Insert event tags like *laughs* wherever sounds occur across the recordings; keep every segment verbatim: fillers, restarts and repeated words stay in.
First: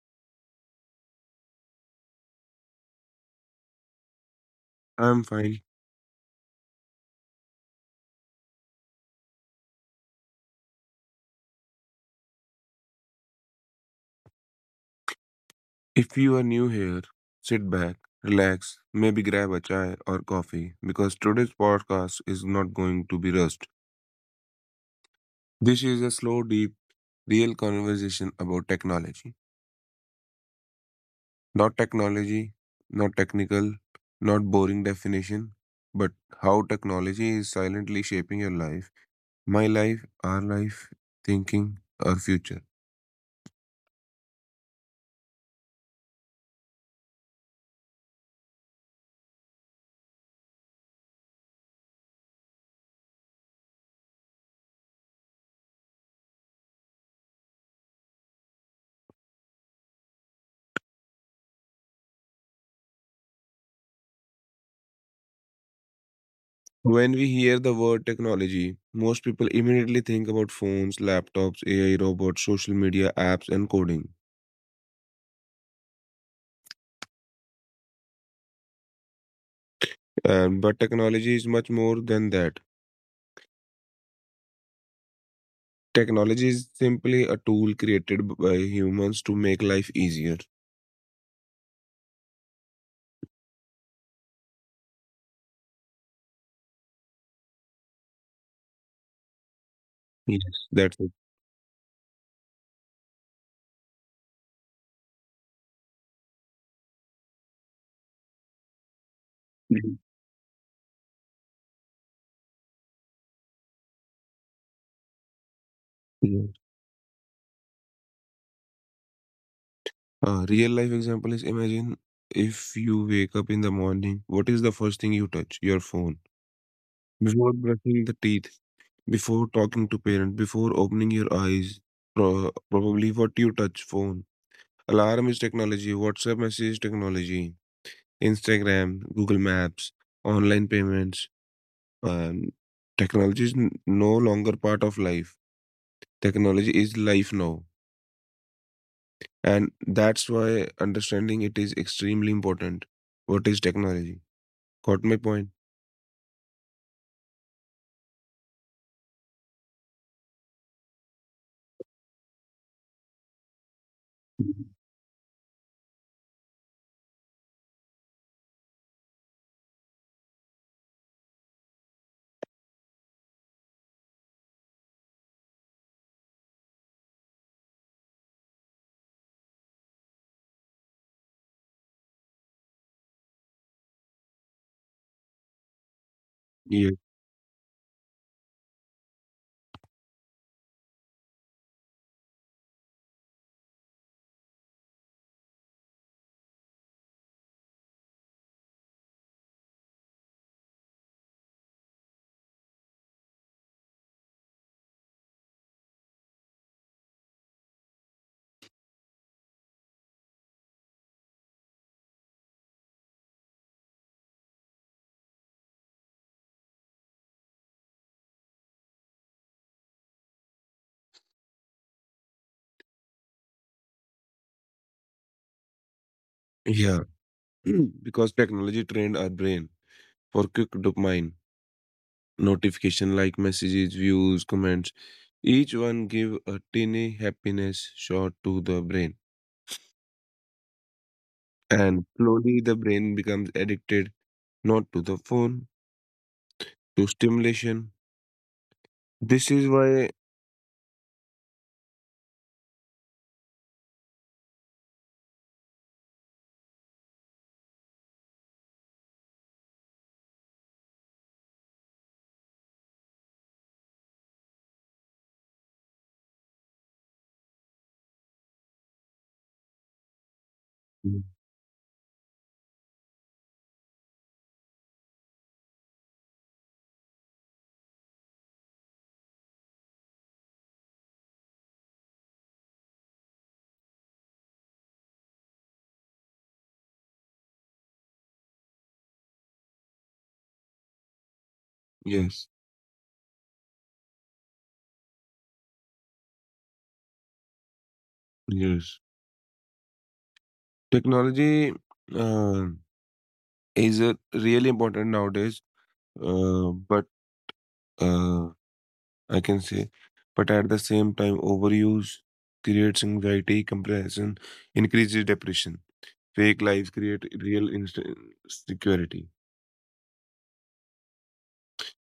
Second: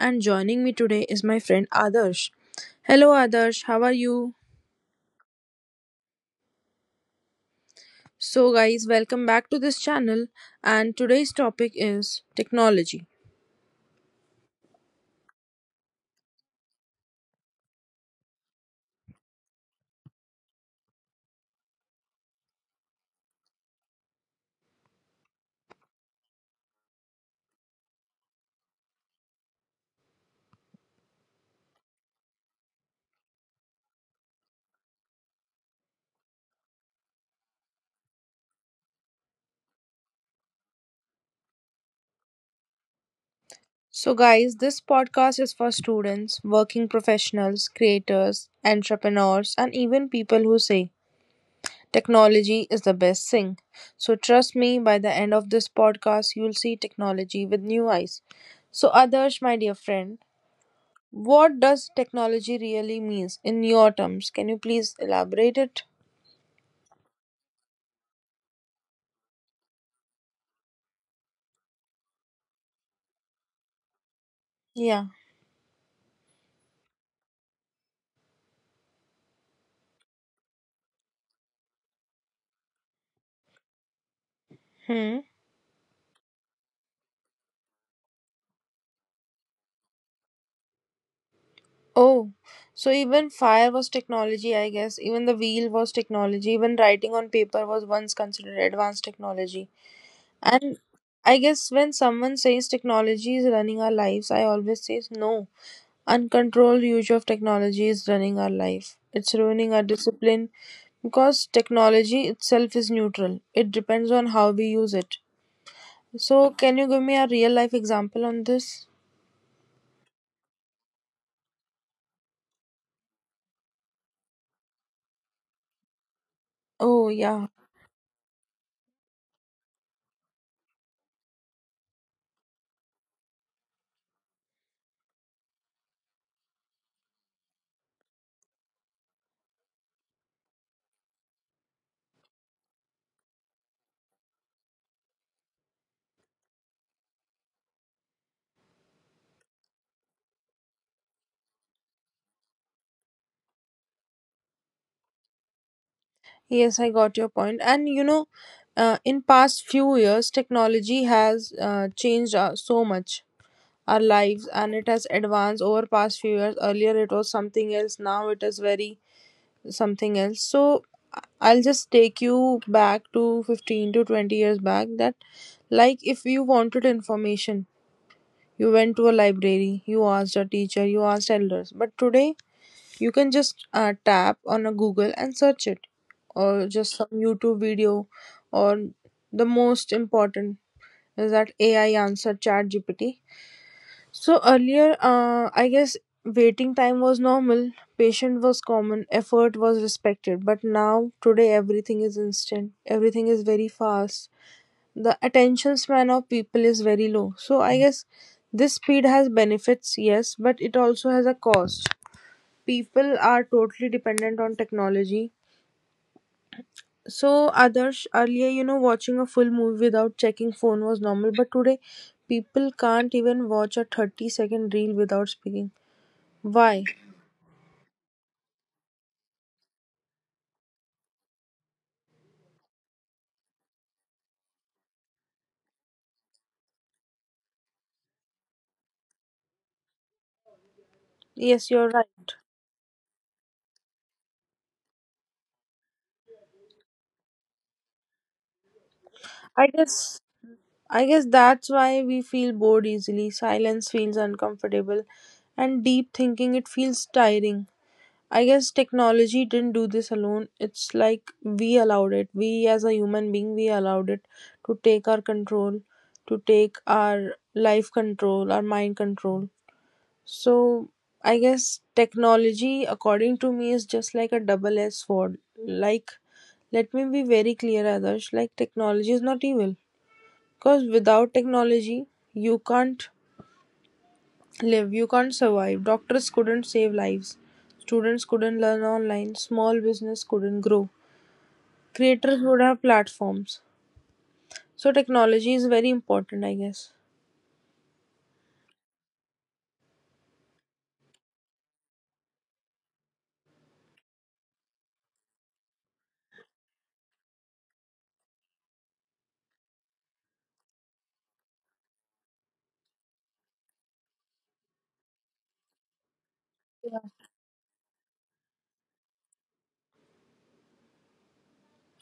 and joining me today is my friend Adarsh. Hello, Adarsh, how are you? I'm fine. So, guys, welcome back to this channel, and today's topic is technology. If you are new here, sit back, relax, maybe grab a chai or coffee because today's podcast is not going to be rushed. This is a slow, deep, real conversation about technology. Not technology, not technical, not boring definition, but how technology is silently shaping your life, my life, our life, thinking, our future. So, guys, this podcast is for students, working professionals, creators, entrepreneurs, and even people who say technology is the best thing. So trust me, by the end of this podcast, you'll see technology with new eyes. So Adarsh, my dear friend, what does technology really means in your terms? Can you please elaborate it? When we hear the word technology, most people immediately think about phones, laptops, A I robots, social media apps, and coding. Yeah. And, but technology is much more than that. Hmm. Technology is simply a tool created b- by humans to make life easier. Oh, so even fire was technology, I guess. Even the wheel was technology. Even writing on paper was once considered advanced technology. Yes, And that's it. I guess when someone says technology is running our lives, I always say no. Uncontrolled use of technology is running our life. It's ruining our Mhm. discipline because technology itself is neutral. It depends on how we use it. Yes. So, can you give me a real life example on this? A real life example is, imagine if you wake up in the morning, what is the first thing you touch? Your phone. Oh, yeah. Before brushing the teeth, before talking to parent, before opening your eyes, pro- probably what you touch phone. Alarm is technology, WhatsApp message is technology, Instagram, Google Maps, online payments. Um, technology is n- no longer part of life. Technology is life now. And that's why understanding it is extremely important. What is technology? Got my point? Yes, I got your point. And you know, uh, in past few years, technology has uh, changed uh, so much our lives, and it has advanced over past few years. Earlier, it was something else. Now, it is very something else. So I- I'll just take you back to fifteen to twenty years back that like if you wanted information, you went to a library, you asked a teacher, you asked elders. But today you can just uh, tap on a Google and search it, or Yeah. just some YouTube video, or the most important is that A I answer chat G P T. So earlier, uh, I guess waiting time was normal, patient was common, effort was respected. But now, today, everything is instant, everything is very fast. The attention span of people is very low. So I guess this speed has benefits, yes, but it also has a cost. People are totally dependent on technology. So, others earlier, you know, watching a full movie without checking phone was normal, but today people can't even watch a thirty second reel without speaking. Why? Yeah. *clears throat* Because technology trained our brain for quick dopamine notification like messages, views, comments. Each one give a tiny happiness shot to the brain. Yes, you're And right. slowly the brain becomes addicted, not to the phone, to stimulation. This is I why. guess I guess that's why we feel bored easily. Silence feels uncomfortable and deep thinking it feels tiring. I guess technology didn't do this alone. It's like we allowed it. We as a human being we allowed it to take our control, to take our life control, our mind control. So Mm. I guess technology, according to me, is just like a double edged sword. Like, let me be very clear, Adarsh, like, technology is not evil. Because without technology, you can't live, you can't survive. Doctors couldn't save lives, students couldn't learn online, small business couldn't grow, Yes, creators would have platforms. So, technology is very important, I guess. yes. Technology uh, is uh, really important nowadays, uh, but uh, I can say, but at the same time, overuse creates anxiety, comparison, increases depression. Fake lives create real insecurity.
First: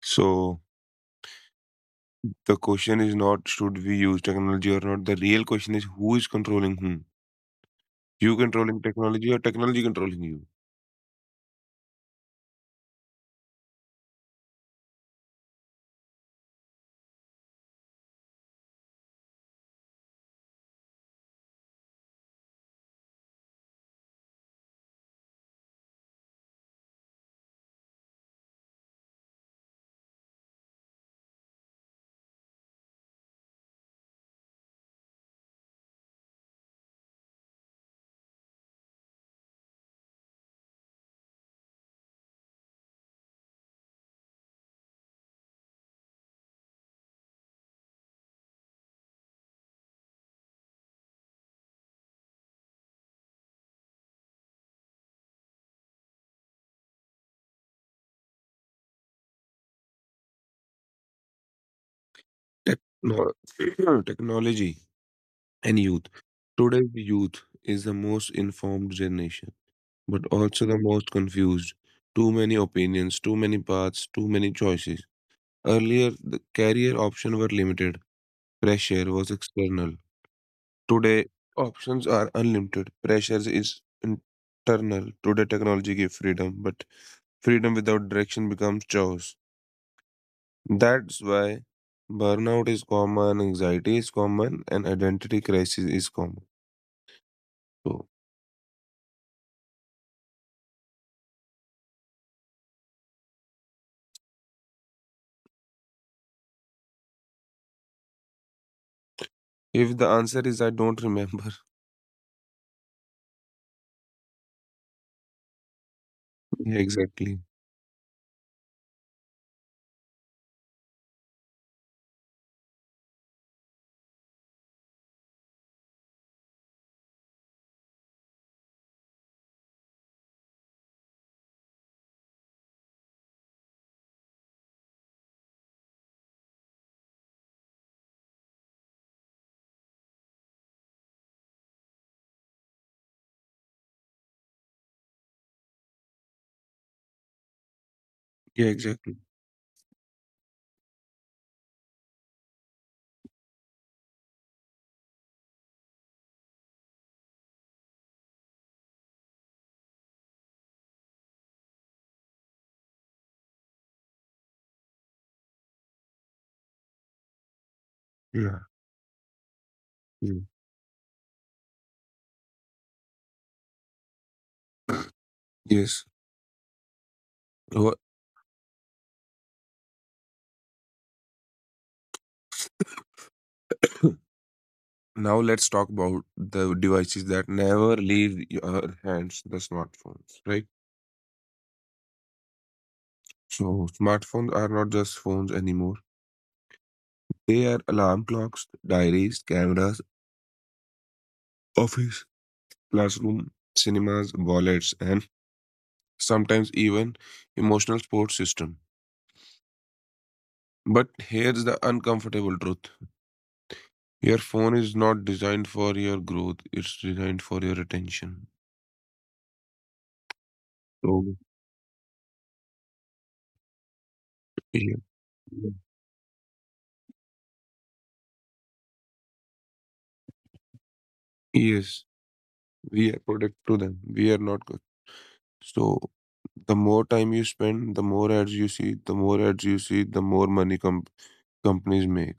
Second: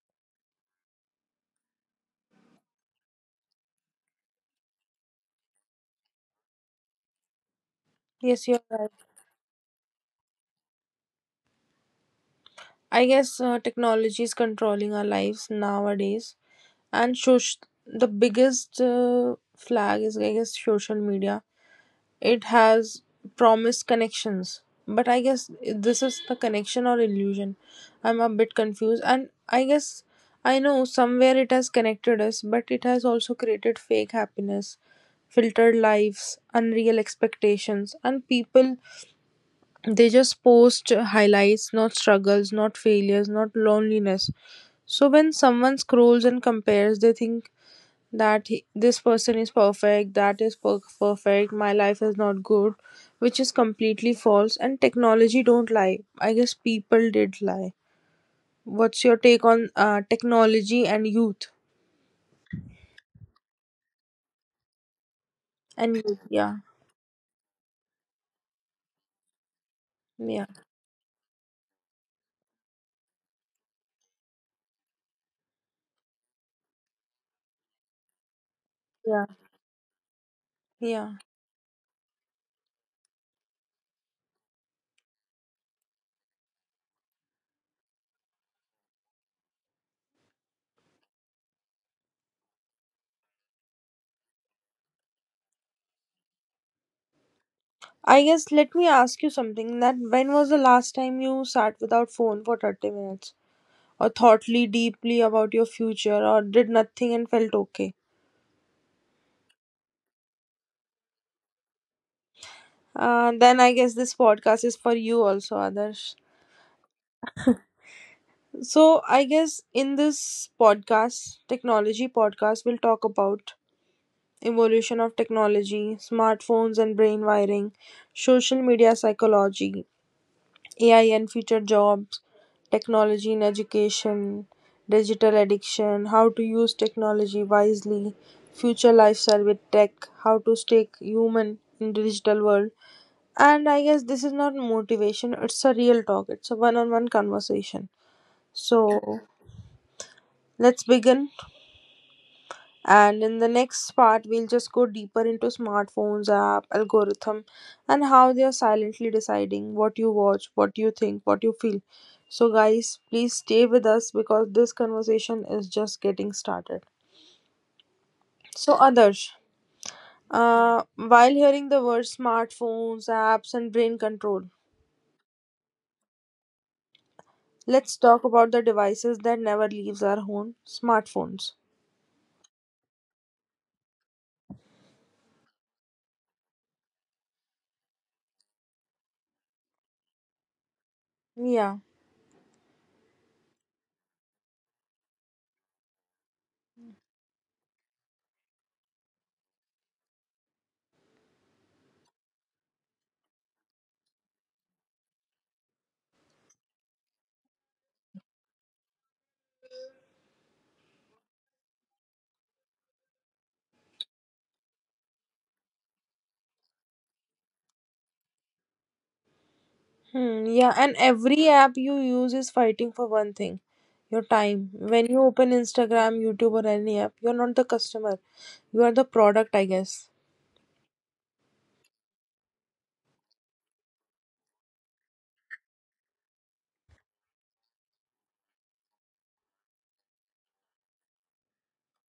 So the question is not should we use technology or not. The real question is who is controlling whom. You Yes, you're controlling right. technology or technology controlling you? I guess uh, technology is controlling our lives nowadays, and soc- the biggest uh, flag is I guess social media. It has promised connections, but I guess this is the connection or illusion. I'm a bit confused, and I guess I know somewhere it has connected us, but it has also created fake happiness, filtered lives, unreal expectations, and people, they just post highlights, not struggles, not failures, not loneliness. So when someone scrolls and compares, they think that he, this person is perfect, that is per- perfect, my life is not good, which is completely false. And technology don't lie. I guess people did lie. What's your take on uh, technology and youth? Techno- *clears throat* technology and And youth. youth, yeah, Today's youth is the most informed generation, but yeah, also the most confused. Too many opinions, too many paths, too many choices. Earlier, the career options were limited. Pressure yeah, was external. yeah. Today, options are unlimited. Pressures is internal. Today, technology gives freedom, but freedom without direction becomes chaos. That's why burnout is common, anxiety is common, and identity crisis is common. So, I guess let me ask you something. That when was the last time you sat without phone for thirty minutes, or thoughtly deeply about your future, or did nothing and felt okay? if the answer is I don't remember. Uh, then I guess this podcast is for you also, Adarsh. *laughs* Yeah, exactly. So, I guess in this podcast, technology podcast, we'll talk about evolution of technology, smartphones and brain wiring, social media psychology, A I and future jobs, technology in education, digital addiction, how to use technology wisely, future lifestyle with tech, how to stay human in digital world. And I guess this is not motivation, it's a real talk. It's a one-on-one conversation. Yeah, exactly. So, let's begin. And in the next part, we'll just go deeper into smartphones, app, algorithm, and how they are silently deciding what you watch, what you think, what you feel. So, guys, please stay with us because this conversation is just getting started. Yeah. So, Adarsh, Yeah. uh, while hearing the words smartphones, apps, and brain control, Yes. Wha- let's talk about the devices that never leaves our home smartphones. *coughs* Now let's talk about the devices that never leave your hands, the smartphones, right? Yeah. So smartphones are not just phones anymore. They are alarm clocks, diaries, cameras, office, classroom, cinemas, wallets, and sometimes even emotional support system. But here's the uncomfortable truth. Your phone is not designed for your growth, it's designed for your attention. Hmm, yeah, and So every app you use is fighting for one thing, your time. yeah. When you Yeah. open Instagram, YouTube, or any app, you're not the customer, you are the product, I guess. Yes, we are product to them. We are not good. So the more time you spend, the more ads you see, the more ads you see, the more money com- companies make.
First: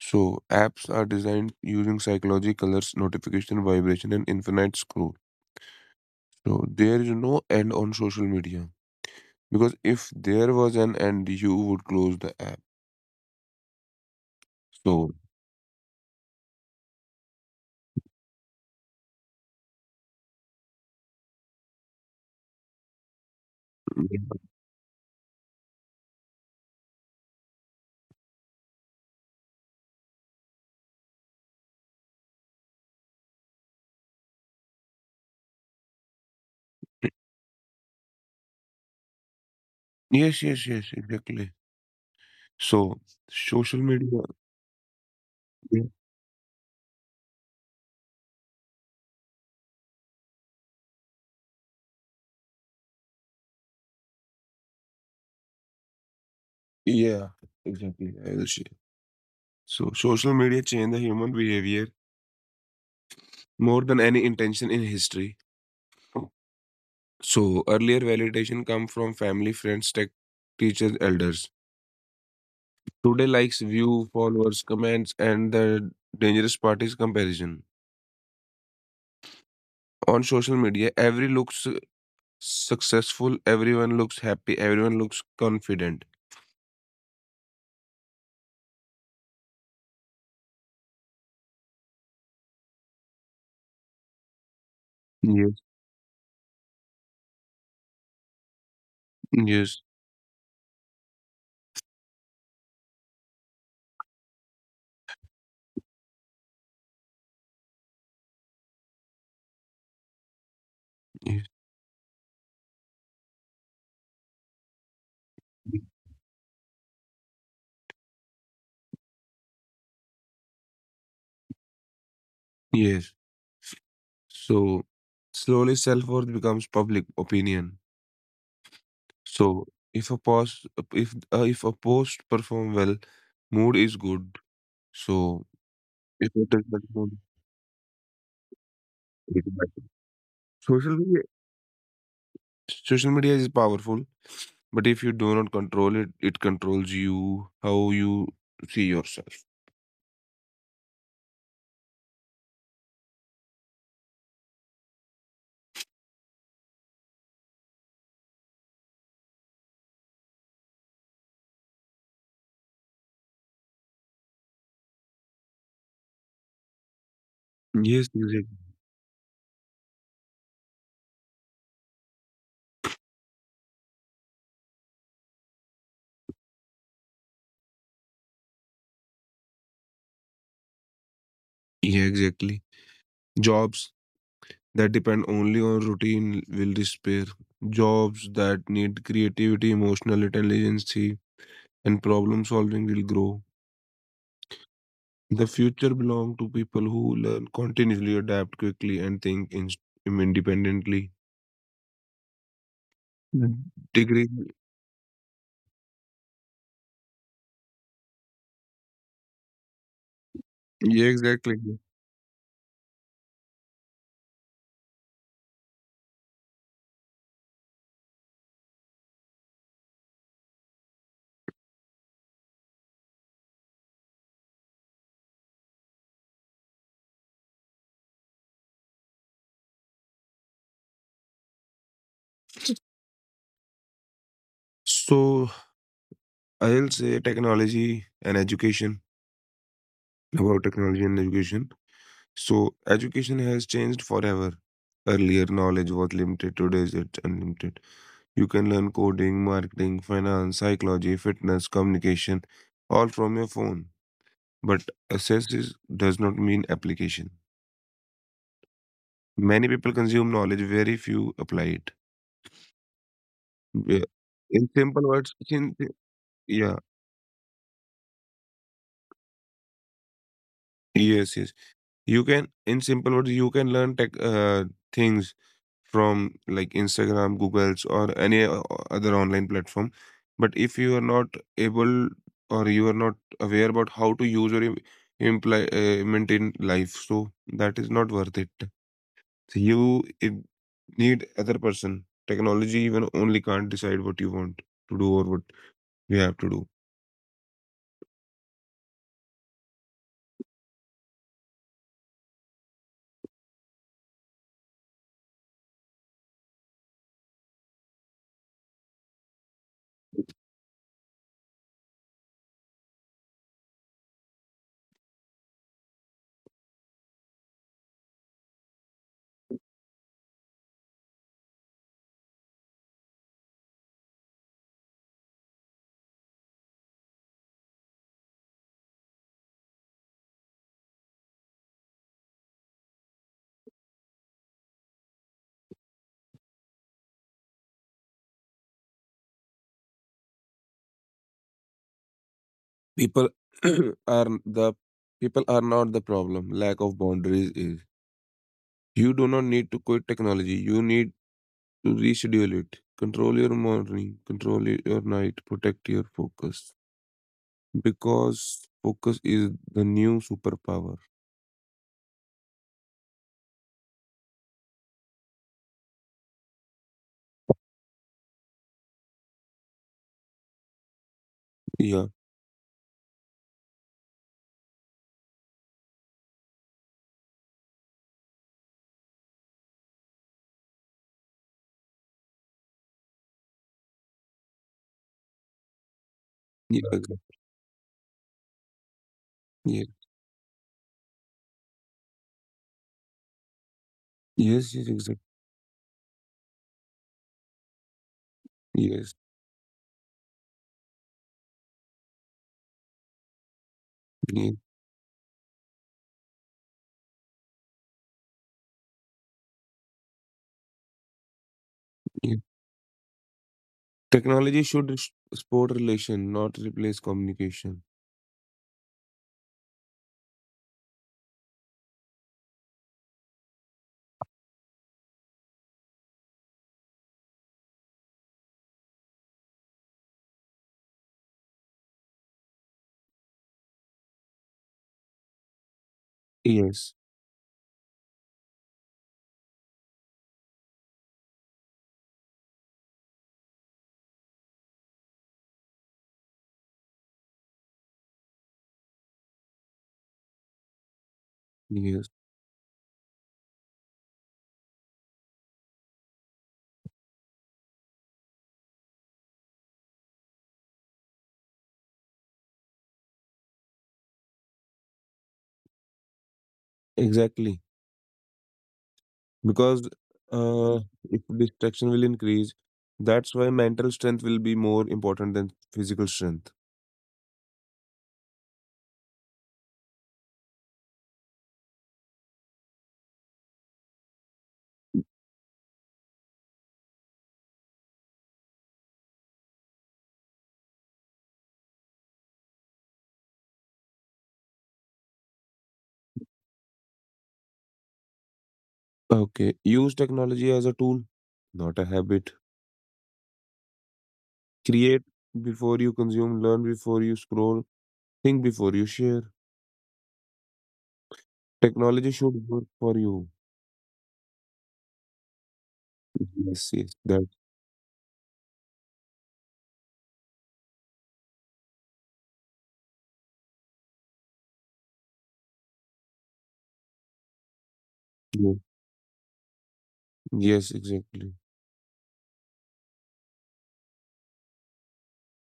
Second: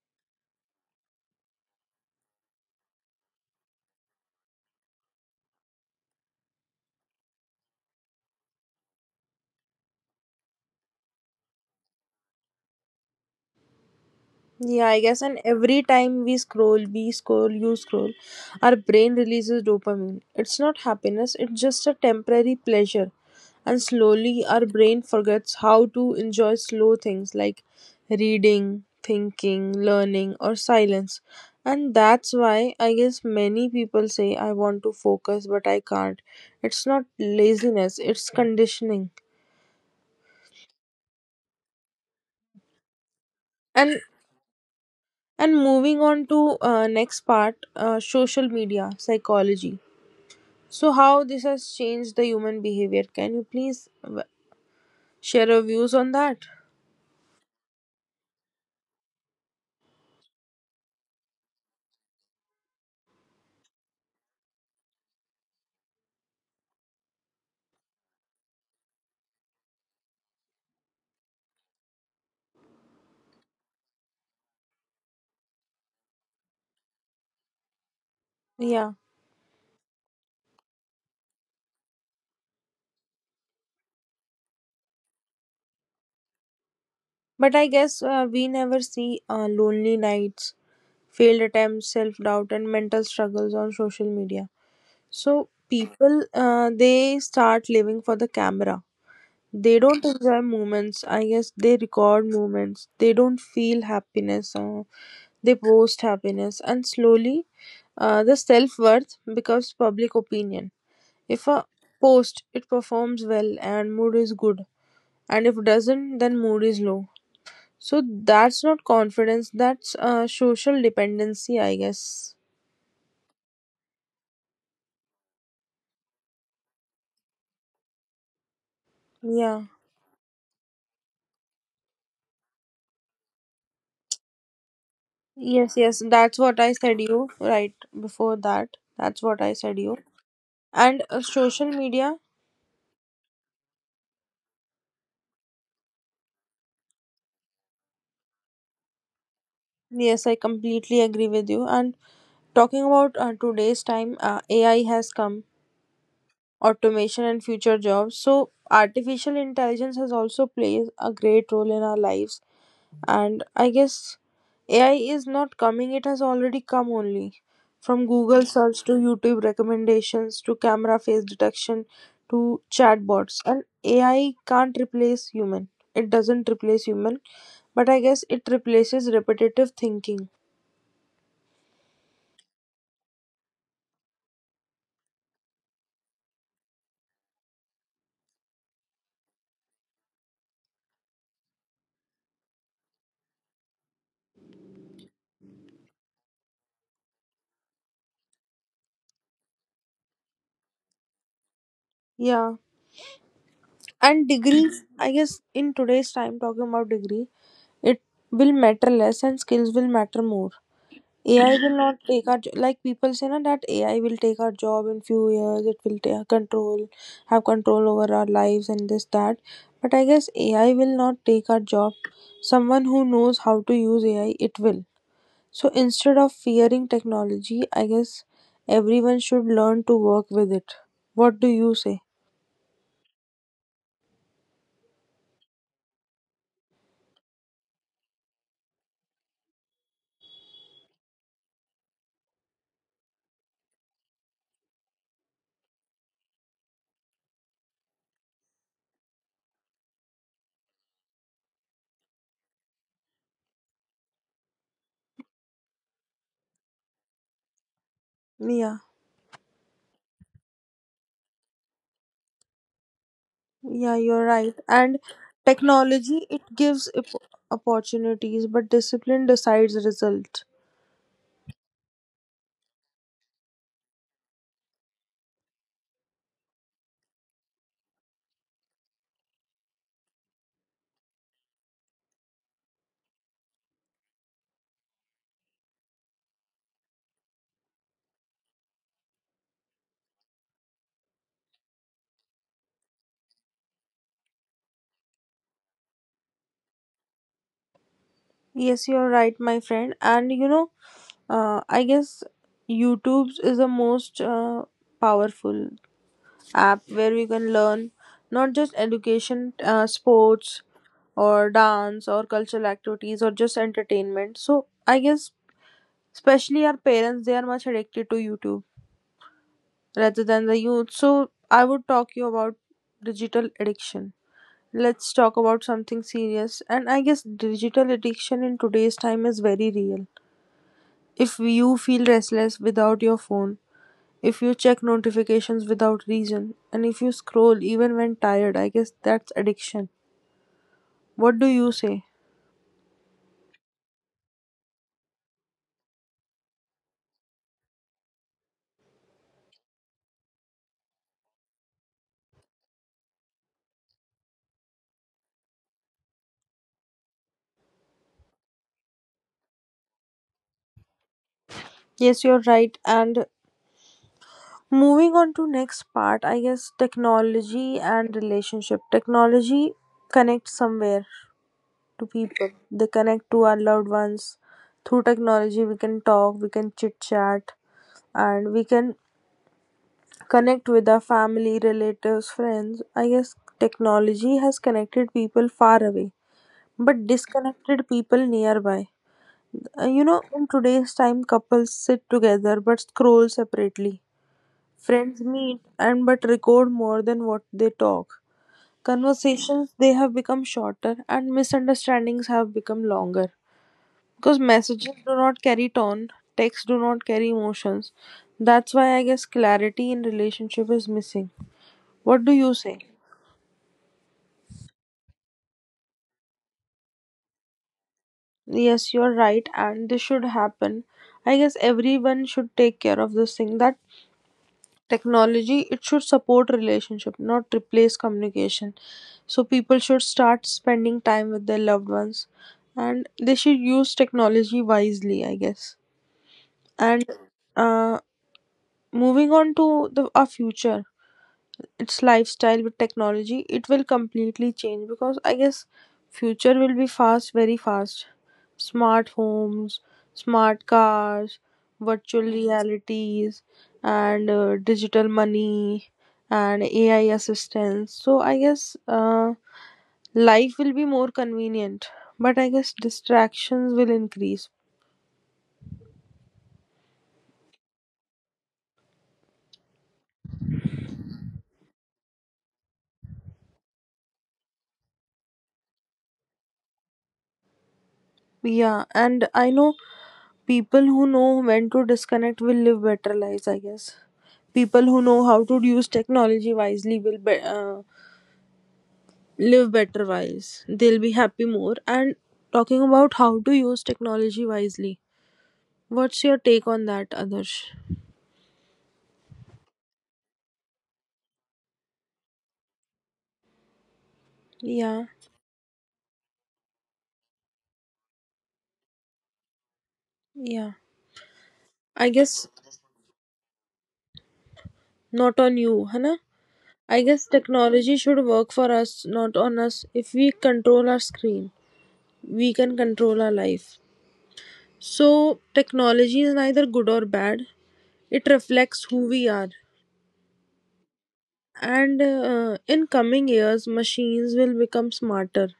So, apps are designed using psychology, colors, notification, vibration, and infinite scroll. So, there is no end on social media because if there was an end, you would close the app. Yeah, I So, guess. And every time we scroll, we scroll, you scroll, our brain releases dopamine. It's not happiness, it's just a temporary pleasure. And slowly, our brain forgets how to enjoy slow things like reading, thinking, learning, or silence. And that's why I guess many people say, I want to focus, but I can't. It's not laziness, it's conditioning. yes, yes, yes, exactly. So, social And media, and yeah, moving on to uh, next part, uh, social media psychology, so how this has changed the human behavior? Can you please uh, share your views on that? yeah, exactly. I will share. So, social media changed the human behavior more than any intention in history. So, earlier validation come from family, friends, tech, teachers, elders. Today likes view, followers, comments, and the dangerous part is comparison. Yeah. On social media, every looks successful, everyone looks happy, everyone looks confident. But I guess uh, we never see uh, lonely nights, failed attempts, self doubt, and mental struggles on social media. So Yes. people, uh, they start living for the camera. They Yes. don't enjoy moments. I guess they record moments. They don't feel happiness. Uh, they post happiness, and slowly, uh, the self worth becomes public opinion. If Yes. a post it performs well and mood is good, and if doesn't, then mood is low. So that's not confidence, that's uh, social dependency, I guess. Yes. So slowly self-worth becomes public opinion. Yeah. So if a post, if uh, if a post perform well, mood is good. So Yes, yes, that's if what it I is said you perform, right before that. That's what I it said you. matters. And social uh, media social media, social media is powerful. But if you do not control it, it controls you, how you see yourself. yes, I completely agree with you. And talking about uh, today's time, uh, A I has come, automation and future jobs. So artificial intelligence has also plays a great role in our lives. And I guess AI is not coming, it has already come only from Yes, Google search exactly. to YouTube recommendations to camera face detection to chatbots. And AI can't replace human, it doesn't replace human, but I guess it replaces repetitive thinking. Yeah, exactly. Jobs that depend only on routine will despair. Jobs that need creativity, emotional intelligence, and problem solving will grow. The future belongs to people who learn continuously, adapt quickly, and think in- independently. Yeah. Mm. And Degree. degrees, I guess in today's time talking about degree, it will matter less and skills will matter more. Yeah, A I will exactly. not take our jo- like people say na that A I will take our job in few years. It will take control, have control over our lives and this that. But I guess A I will not take our job. Someone who knows how to use A I, it will. So instead of fearing technology, I guess everyone should learn to work with it. What do you say? So I'll say technology and education, about technology and education. So education has changed forever. Earlier knowledge was limited, today is it's unlimited. You can learn coding, marketing, finance, psychology, fitness, communication, all from your phone. But access is, does not mean application. Yeah, Many people consume knowledge, very few apply it. yeah, Yeah. you're right. In And simple words, in, technology it gives yeah, op- opportunities, but discipline decides result. yes, yes. You can, in simple words, you can learn tech, uh, things from like Instagram, Google's, or any o- other online platform. But if you are not able or you are not aware about how to use or im- imply, uh, maintain life, so that is not worth it. So you it, need other person. Technology even only can't decide what you want to do or what you have to do. Yes, you're right, my friend. And you know, uh, I guess YouTube is the most uh, powerful app where we can learn not just education, uh, sports, or dance, or cultural activities, or just entertainment. So I guess, especially our parents, they are much addicted to YouTube rather than the youth. So I would talk you about digital addiction. Let's talk about something serious. And I guess digital addiction in today's time is very real. If you feel restless without your phone, if you check notifications without reason, and if you scroll even when tired, I guess that's addiction. What do you say? People *clears throat* are, the people are not the problem, lack of boundaries is. You do not need to quit technology, you need. Reschedule it. Control your morning, control y- your night, protect your focus. Because focus is the new superpower. Yes, you're right. And moving on to next part, I guess technology and relationship. Technology connects somewhere to Yeah, people. They connect to our loved ones. Through technology we can talk, we can chit chat, and we can connect with our family, relatives, friends. I guess technology has connected people far away, yeah, but exactly. disconnected people nearby. Uh, Yeah. You know, in today's time, couples sit together but scroll separately. Yes, yes, Friends exactly. meet and but record more than what they talk. Yes, Conversations they have become shorter and misunderstandings have become longer because yeah, messages do not carry tone, texts do not carry emotions. That's why I guess clarity in relationship is missing. What do yeah. you say? Technology should s- support relation, not replace communication. Yes, you're right, and this should happen. I guess everyone should take care of this thing. That technology it should support relationship, not replace communication. So people should start spending time with their loved ones, and they should use technology wisely. I guess. And Yes, uh, moving on to the our future. Its lifestyle with technology it will completely change because I guess future will be fast, very fast. Smart homes, smart cars, virtual yes, realities, and uh, digital money and AI assistance. So I guess uh, life will be more convenient, but I guess distractions will increase. exactly. Because uh, if distraction will increase, that's why mental strength will be more important than physical strength. Yeah. And I know people who know when to disconnect will live better lives. I guess people who know how to use technology wisely will be, uh, live better wise, they'll be happy more. And talking about how to use technology wisely, what's your take on that, Adarsh? Okay. Use technology as a tool, not a habit. Yeah, Create before you consume, learn before you scroll, think before you share. yeah, I Technology guess should work for you. not on you, Hana. Yes, I yes, guess that's technology should work for us, not on us. If we control our screen, we can control our life. So technology is neither good or bad, it true. reflects who we are. Yes, exactly. And uh, in coming years, machines will become smarter.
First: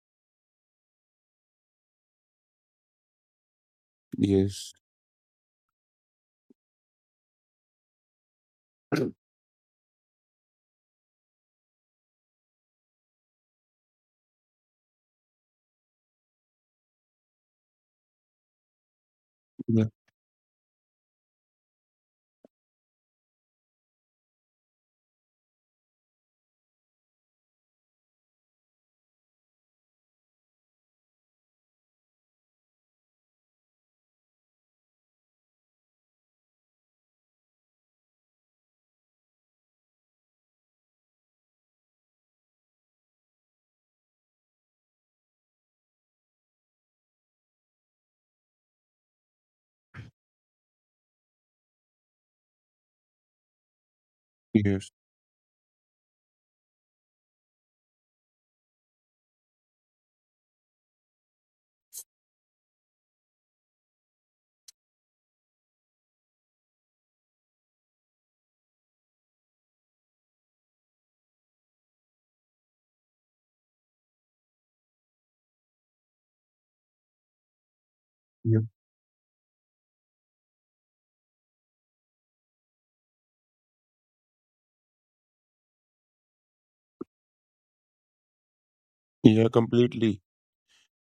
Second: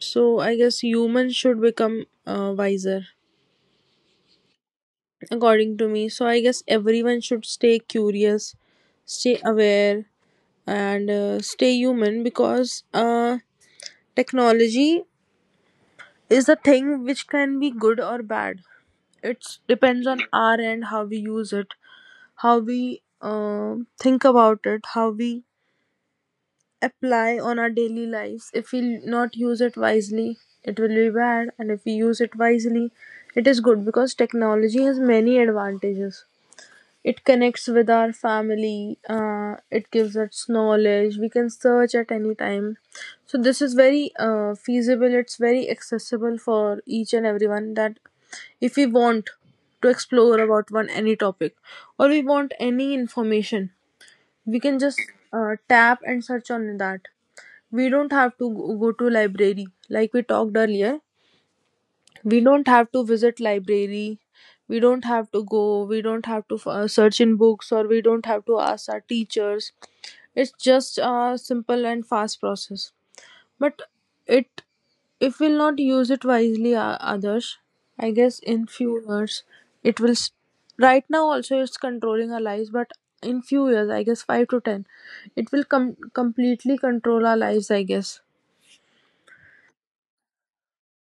So I guess humans should become uh, wiser, Yes, according to me. So I guess everyone should stay curious, stay aware, and uh, stay human because uh, technology is a thing which can be good or bad. It yeah, depends on our end how we use it, how we uh, think about it, how we apply on our daily lives. If we not use it wisely, it will be bad, and if we use it wisely, it is good because technology has many advantages. It connects with our family, uh, it gives us knowledge, we can search at any time. So, this is very uh, feasible, it's very accessible for each and everyone, that if we want to explore about one any topic or we want any information, we can yes, just uh, tap and search on that. We don't have to go go to library like we talked earlier. We don't have to visit library, we don't have to go, we don't have to uh, search in books, or we don't have to ask our teachers. It's just a simple and fast process. But it, if we'll not use it wisely, uh, others, I guess yeah, in few years, it will s- right now also it's controlling our lives, but in few years I guess five to ten, it will com- completely control our lives, I guess. yeah, completely.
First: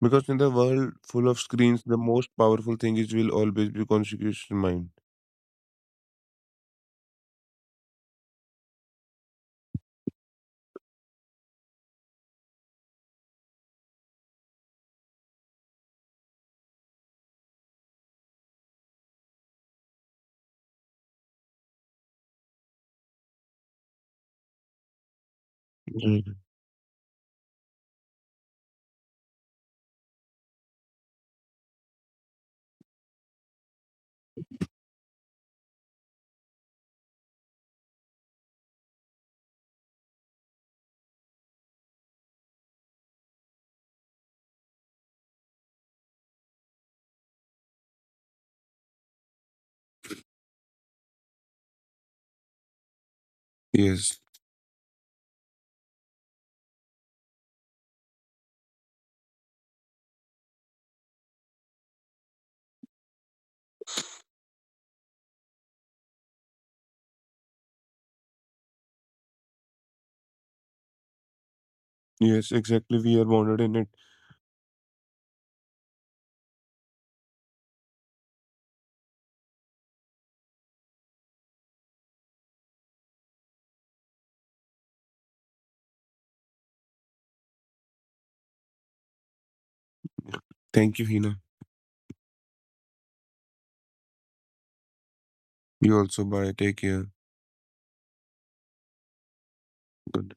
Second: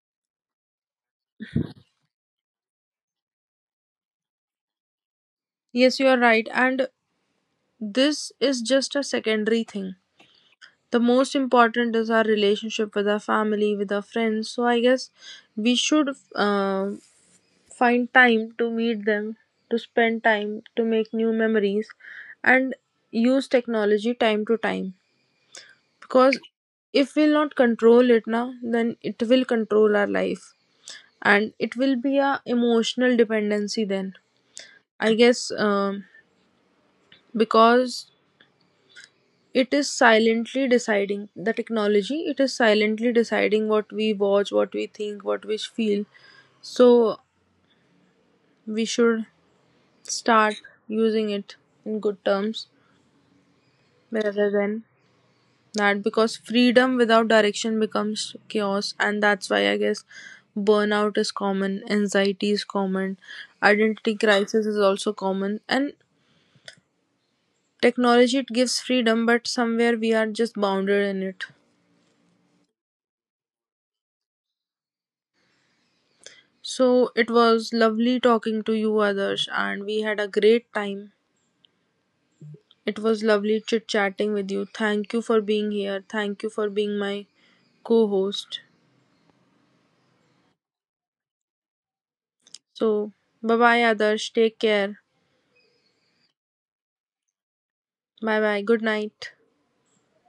Because in the world full of screens, the most powerful thing is will always be conscious mind. Yes, you are right. And this is just a secondary thing. The most important is our relationship with our family, with our friends. So I guess we should uh, find time to meet them, to spend time, to make new memories, and use technology time to time. Right. Because if we'll not control it now, then it will control our life, and it will be a emotional dependency. Then I guess um, because it is silently deciding the technology. It is silently deciding what we watch, what we think, what we feel. So we should start using it in good terms Yes, rather than that, because freedom without direction becomes chaos. And that's why I guess burnout is common, anxiety is common, identity crisis is also common. And technology it gives freedom, but somewhere we are just bounded in it. yes, exactly. We are bonded in it. So it was lovely talking to you, Adarsh, and we had a great time. It was lovely chit chatting with you. Thank you for being here. Thank you for being my co host. Thank you, Hina. So, bye bye, Adarsh. Take care. You also. Bye. Take care. Bye bye. Good night. Good.